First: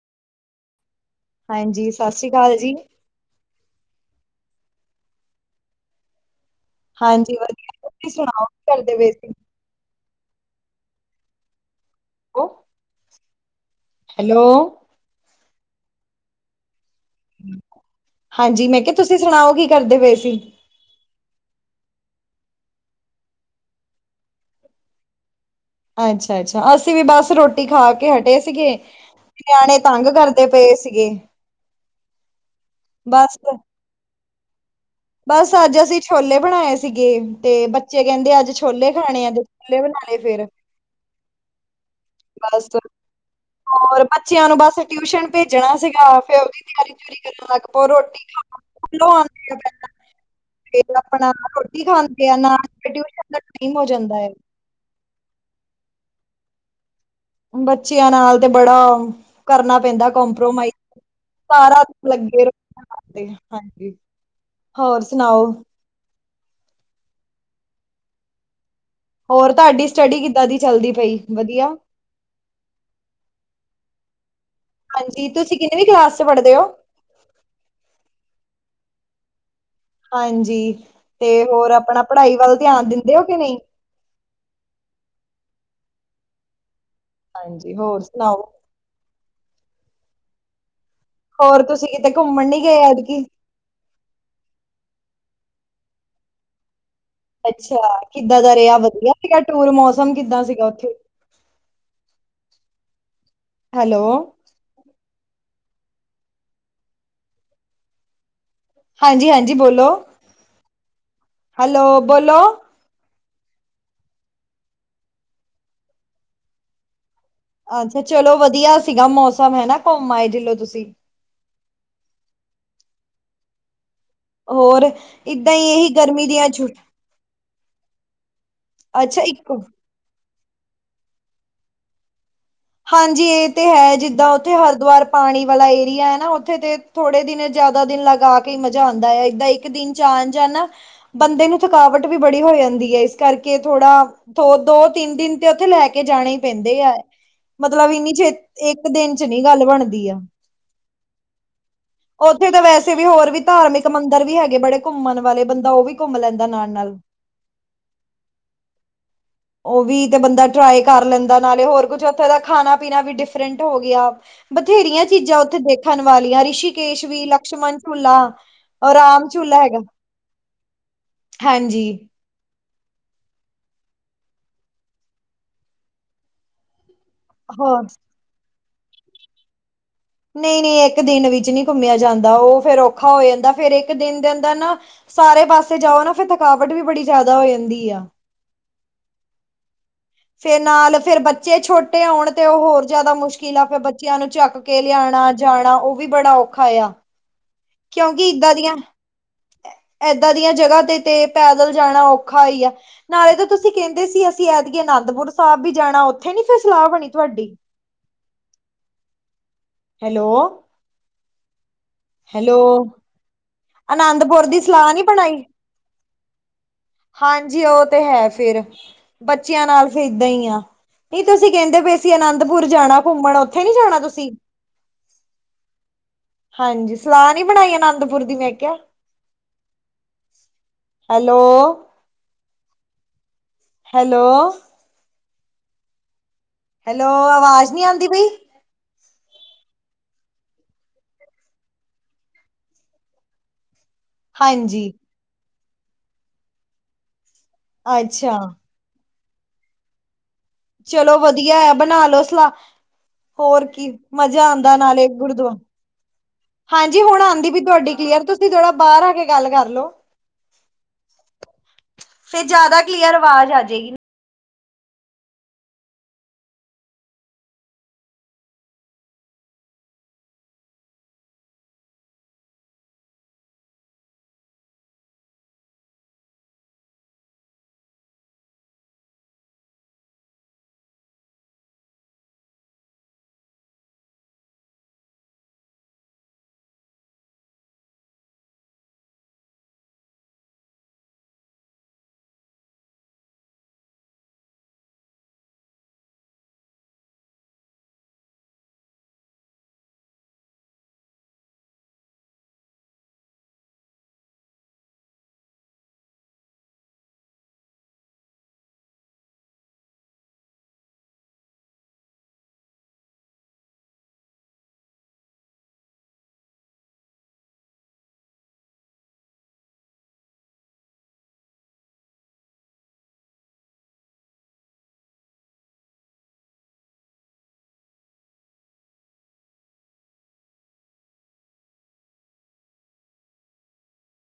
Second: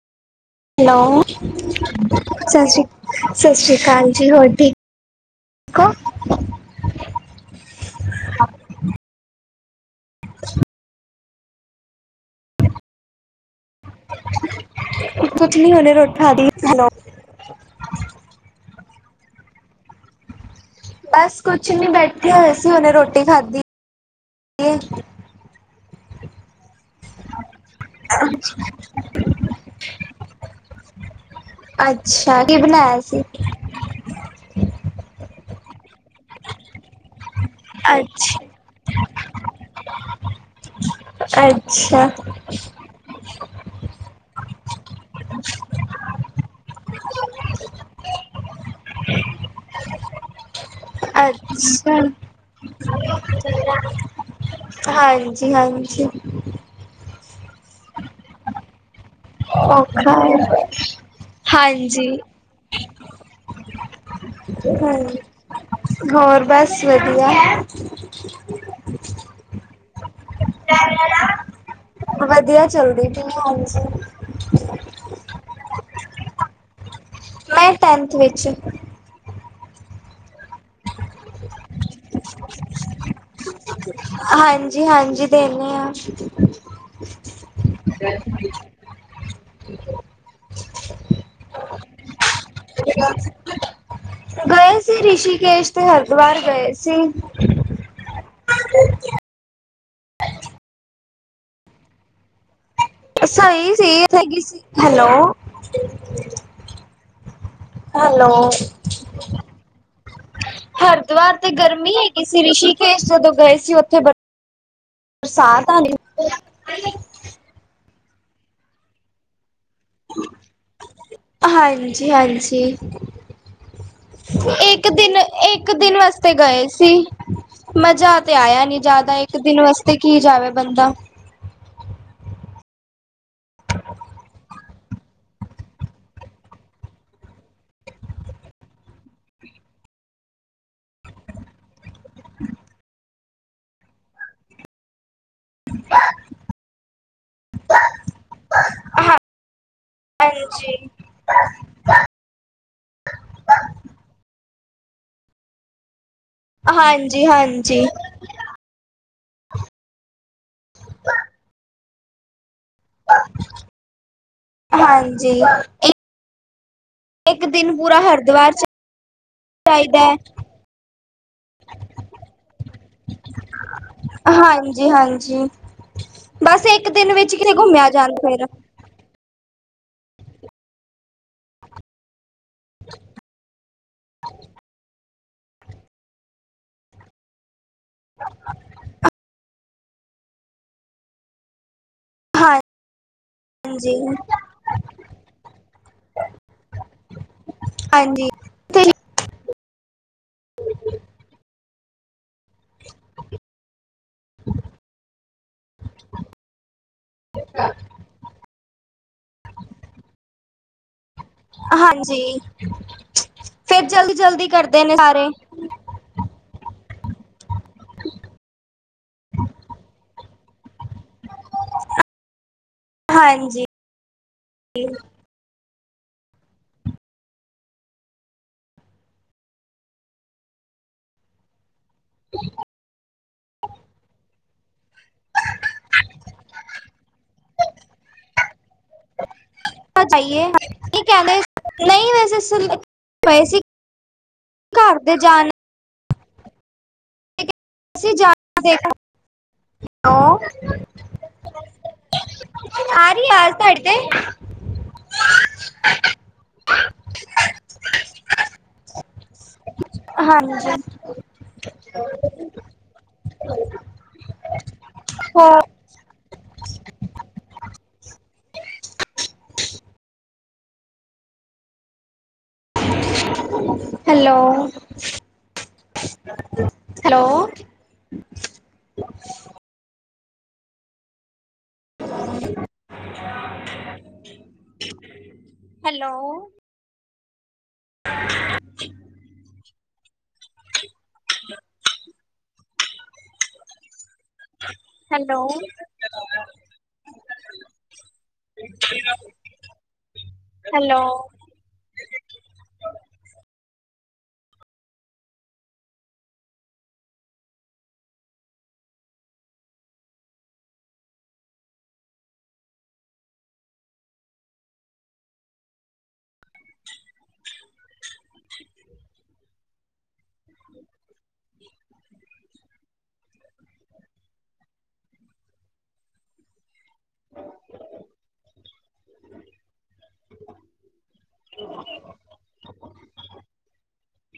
Hello ਹਾਂਜੀ, ਸਤਿ ਸ਼੍ਰੀ ਅਕਾਲ ਜੀ। ਸਤਿ ਸ੍ਰੀ ਅਕਾਲ ਜੀ, ਹੋਰ ਠੀਕ ਹੋ। ਹਾਂਜੀ ਵਧੀਆ, ਤੁਸੀਂ ਸੁਣਾਓ ਕੀ ਕਰਦੇ ਪਏ ਸੀ? [inaudible] [inaudible] ਹੈਲੋ। ਕੁਛ ਨੀ, ਹੁੰਣੇ ਰੋਟੀ ਖਾਦੀ। ਹੈਲੋ ਹਾਂਜੀ, ਮੈਂ ਕਿਹਾ ਤੁਸੀਂ ਸੁਣਾਓ ਕੀ ਕਰਦੇ ਪਏ ਸੀ? ਬਸ ਕੁਛ ਨੀ, ਬੈਠੇ ਹੋਏ ਸੀ, ਉਹਨੇ ਰੋਟੀ ਖਾਧੀ ਸੀ। ਅੱਛਾ- ਅੱਛਾ, ਅਸੀਂ ਵੀ ਬਸ ਰੋਟੀ ਖਾ ਕੇ ਹਟੇ ਸੀਗੇ ਨਿਆਣੇ ਤੰਗ ਕਰਦੇ ਪਏ ਸੀਗੇ। ਅੱਛਾ, ਕੀ ਬਣਾਇਆ ਸੀ। ਬਸ ਬਸ ਅੱਜ, ਅਸੀਂ ਛੋਲੇ ਬਣਾਏ ਸੀਗੇ ਤੇ ਬੱਚੇ ਕਹਿੰਦੇ ਅੱਛਾ ਅੱਜ ਛੋਲੇ ਖਾਣੇ ਆ, ਤੇ ਛੋਲੇ ਬਣਾ ਲੇ ਫੇਰ। ਅੱਛਾ। ਬਸ ਤੂੰ [inaudible] ਔਰ, ਬੱਚਿਆਂ ਨੂੰ ਬਸ, ਟਿਊਸ਼ਨ ਭੇਜਣਾ ਸੀਗਾ, ਫੇਰ ਉਹਦੀ ਤਿਆਰੀ ਚ [unintelligible] ਫੇਰ, ਆਪਣਾ ਰੋਟੀ ਅੱਛਾ ਖਾਂਦੇ ਆ ਨਾ, ਟਿਊਸ਼ਨ ਦਾ ਟੈਮ ਹੋ ਜਾਂਦਾ ਹੈ। ਹਾਂਜੀ- ਹਾਂਜੀ। ਬੱਚਿਆਂ ਨਾਲ ਤੇ ਬੜਾ ਕਰਨਾ ਪੈਂਦਾ, ਔਖਾ ਏ। ਕਪ੍ਰੋਮਾਈਜ਼, ਸਾਰਾ ਦਿਨ ਹਾਂਜੀ ਲੱਗੇ ਰਹੋ, ਹਾਂਜੀ--ਹਾਂਜੀ। ਹੂ, ਹੋਰ ਬਸ ਵਧੀਆ। ਹੋਰ ਤੁਹਾਡੀ ਸਟੱਡੀ ਕਿੱਦਾਂ ਦੀ ਚੱਲਦੀ ਪਈ, ਵਧੀਆ। ਵਧੀਆ ਚੱਲਦੀ ਪਈ, ਹਾਂਜੀ। ਹਨਜੀ, ਤੁਸੀਂ ਕਿੰਨੀ ਵੀਂ ਕਲਾਸ ਚ ਪੜ੍ਹਦੇ ਹੋ। ਮੈਂ ਟੈਂਨਥ ਵਿੱਚ। ਹਾਂਜੀ, ਤੇ ਹੋਰ ਆਪਣਾ ਪੜ੍ਹਾਈ ਵੱਲ ਧਿਆਨ ਦਿੰਦੇ ਹੋ ਕਿ ਨਈ। ਹਾਂਜੀ- ਹਾਂਜੀ ਦੇਨੇ ਹਾਂ। ਹਾਂਜੀ, ਹੋਰ ਸੁਣਾਓ? ਹੋਰ, ਤੁਸੀਂ ਕਿਤੇ ਘੁੰਮਣ ਨੀ ਗਏ ਐਤਕੀ। ਅਸੀ, ਰਿਸ਼ੀਕੇਸ਼ ਤੇ ਹਰਿਦੁਆਰ ਗਏ ਸੀ। ਅੱਛਾ, ਕਿੱਦਾਂ ਦਾ ਰਿਹਾ ਵਧੀਆ ਸੀਗਾ ਟੂਰ, ਮੌਸਮ ਕਿੱਦਾਂ ਸੀਗਾ ਉੱਥੇ। ਸਹੀ ਹੈਲੋ ਸੀ, ਹੈਗੀ ਸੀ। Hello- hello. ਹਾਂਜੀ- ਹਾਂਜੀ ਬੋਲੋ। ਹਰਿਦੁਆਰ ਤੇ ਹੈਲੋ ਗਰਮੀ ਹੈਗੀ ਬੋਲੋ ਸੀ। ਰਿਸ਼ੀ ਅਸੀਂ ਜਦੋਂ ਗਏ ਸੀ, ਉੱਥੇ ਬਰਸਾਤ ਆ ਗਈ। ਅੱਛਾ, ਚਲੋ ਵਧੀਆ ਸੀਗਾ ਮੌਸਮ ਹੈਨਾ, ਘੁੰਮ ਆਏ ਦਿਲੋਂ ਤੁਸੀਂ। ਹਾਂਜੀ- ਹਾਂਜੀ। ਹੋਰ ਇੱਕ ਦਿਨ, ਏਦਾਂ ਹੀ ਇੱਕ ਇਹੀ ਦਿਨ ਗਰਮੀ ਵਾਸਤੇ ਦੀਆਂ ਗਏ ਛੁੱਟ ਸੀ। ਮਜ਼ਾ ਤੇ ਆਇਆ ਨੀ ਜਿਆਦਾ, ਇੱਕ ਦਿਨ ਵਾਸਤੇ ਕੀ ਜਾਵੇ ਬੰਦਾ। ਹਾਂਜੀ, ਇਹ ਤੇ ਹੈ ਜਿੱਦਾਂ ਉੱਥੇ ਹਰਿਦੁਆਰ ਪਾਣੀ ਵਾਲਾ ਏਰੀਆ ਹੈਨਾ, ਉੱਥੇ ਤੇ ਥੋੜੇ ਦਿਨ ਜ਼ਿਆਦਾ ਦਿਨ ਲਗਾ ਕੇ ਮਜ਼ਾ ਆਦਾ ਹੈ। ਏਦਾਂ ਇੱਕ ਦਿਨ 'ਚ ਆਨ ਜਾਨਾ ਬੰਦੇ ਨੂੰ ਥਕਾਵਟ ਵੀ ਬੜੀ ਹੋ ਜਾਂਦੀ ਏ ਇਸ ਕਰਕੇ ਥੋੜਾ ਦੋ, ਦੋ-ਤਿੰਨ ਦਿਨ ਤੇ ਓਥੇ ਲੈ ਕੇ ਜਾਣੇ ਈ ਪੈਂਦੇ ਐ ਮਤਲਬ ਇੰਨੀ ਛੇਤ, ਏੱਕ ਦਿਨ 'ਚ ਨੀ ਗੱਲ ਬਣ ਹਾਂਜੀ। ਓਥੇ ਤਾਂ ਵੈਸੇ ਵੀ ਹੋਰ ਵੀ ਧਾਰਮਿਕ ਮੰਦਰ ਵੀ ਹੈਗੇ ਬੜੇ ਘੁੰਮਨ ਵਾਲੇ ਬੰਦਾ ਓ ਵੀ ਘੁੰਮ ਲੈਂ ਹਾਂਜੀ-ਹਾਂਜੀ। ਓ ਵੀ ਤੇ ਬੰਦਾ ਟ੍ਰਾਏ ਕਰ ਲੈਂਦਾ ਨਾਲੇ ਹੋਰ ਕੁਛ ਓਥੇ ਦਾ ਖਾਨਾ ਪੀਨਾ ਵੀ ਡਿਫ ਰੈਂਟ ਹੋ ਗਿਆ। ਬਥੇਰੀਆਂ ਹਾਂਜੀ ਚੀਜਾਂ ਓਥੇ ਦੇਖਨ ਵਾਲੀਆਂ ਰਿਸ਼ੀ ਕੇਸ਼ ਵੀ, ਇੱਕ ਦਿਨ ਲਕਸ਼ਮਣ ਪੂਰਾ ਝੂਲਾ ਹਰਿਦੁਆਰ ਔਰ ਰਾਮ ਝੂਲਾ ਹੈਗਾ। ਚਾਹੀਦਾ ਹੈ ਹਾਂਜੀ। ਹਾਂਜੀ-ਹਾਂਜੀ, ਬਸ ਇੱਕ ਦਿਨ ਵਿੱ ਚ ਕਿਤੇ ਹੋਰ ਘੁੰਮਿਆ ਜਾਨ ਫੇਰ। ਨਈ-ਨਈ ਏੱਕ ਦਿਨ ਵਿੱਚ ਨੀ ਘੁੰਮਿਆ ਜਾਂਦਾ ਓ ਫੇਰ ਔਖਾ ਹੋ ਜਾਂਦੈ। ਫੇਰ ਇੱਕ ਦਿਨ ਦੇਨੰ ਦਾ ਨਾ ਸਾਰੇ ਪਾਸੇ ਜਾਓ ਨਾ ਫੇਰ ਥਕਾਵਟ ਵੀ ਬੜੀ ਜਾਦਾ ਹੋ ਜਾਂਦੀ ਆ। [unintelligible] ਫੇਰ ਨਾਲ ਫੇਰ ਬੱਚੇ ਛੋ ਟੇ ਹੋਣ ਤੇ ਓ ਹੋਰ ਜਾਦਾ ਮੁਸ਼ਕਿਲ ਐ ਫੇਰ ਹਾਂਜੀ ਬੱਚਿਆਂ ਨੂੰ ਚੱਕ ਕੇ ਲਿਔਣਾ ਜਾਣਾ ਓ ਵੀ ਬੜਾ ਔਖਾ ਏਆ। [unintelligible] ਕਿਓਂਕਿ ਹਾਂਜੀ ਇੱਦਾਂ ਦੀਆਂ, ਤੇ ਐ ਐਦਾਂ ਦੀਆਂ ਜਗ੍ਹਾ ਤੇ, ਤੇ ਪੈਦਲ ਜਾਣਾ ਔ ਖਾ ਈ ਐ। ਨਾਲੇ ਤਾਂ ਤੁਸੀ ਕੇਂਦੇ ਸੀ ਅਸੀ ਐਦ ਅਨੰਦਪੁਰ ਸਾਬ ਬੀ ਜਾਣਾ ਓਥੇ ਨੀ ਫੇਰ ਸਲਾ ਬਣੀ ਤੁਆਡੀ। ਹੈਲੋ। ਹਾਂਜੀ, ਹੈਲੋ ਫੇਰ ਅਨੰਦਪੁਰ ਜਲਦੀ-ਜਲਦੀ ਦੀ ਕਰਦੇ ਸਲਾਹ ਨੇ ਨੀ ਸਾਰੇ। ਬਣਾਈ ਹਾਂਜੀ ਓ ਤੇ ਹੈ ਫਿਰ, ਬੱਚਿਆਂ ਨਾਲ ਫਿ ਇਦਾਂ ਈ ਆ। ਨੀ ਤੁਸੀ ਕੇਂਦੇ ਪੇ ਸੀ ਅਨੰਦਪੁਰ ਜਾਣਾ ਘੁੰਮਣ, ਓਥੇ ਹਾਂਜੀ ਨੀ ਜਾਣਾ ਤੁਸੀ? ਹਾਂਜੀ, ਸਲਾ ਨੀ ਬਣਾਈ ਅਨੰਦਪੁਰ ਦੀ ਮੈਂ ਕਿਆ। ਹੈਲੋ? ਹੈਲੋ? ਹੈਲੋ, ਆਵਾਜ਼ ਨੀ ਆਂਦੀ ਪਈ? [unintelligible] [unintelligible] ਚਾਈਏ [unintelligible] ਕੈਂਦੇ ਨਈ ਵੈਸੇ ਸੁਨਦੇ ਪਏ ਸੀ। ਹਾਂਜੀ। ਘਰ ਦੇ ਜਾਨ ਸੀ ਅੱਛਾ ਜਾਨ [unintelligible] ਹੈਲੋ। ਚਲੋ ਵਧੀਐ ਬਨਾ ਲੋ ਸਲਾ। ਆ ਰਹੀ ਆਵਾਜ਼ ਹੋਰ ਤੁਹਾਡੇ ਕੀ ਮਜਾ ਆਂਦਾ ਨਾਲੇ ਗੁਰਦੁਆ ਹਾਂਜੀ ਹੁਣ ਆਂਦੀ ਪੀ ਤੁਆਡੀ ਕਲੀਅਰ ਤੁਸੀ ਜੜਾ ਬਾਰ ਆ ਕੇ ਗੱਲ ਕਰ ਲੋ। ਹਾਂਜੀ। ਫੇ ਜਿਆਦਾ ਕਲੀਅਰ ਆਵਾਜ ਆਜੇਗੀ। ਹਾਂ। Hello. Hello? Hello? [unintelligible] [unintelligible] Hello? Hello [unintelligible]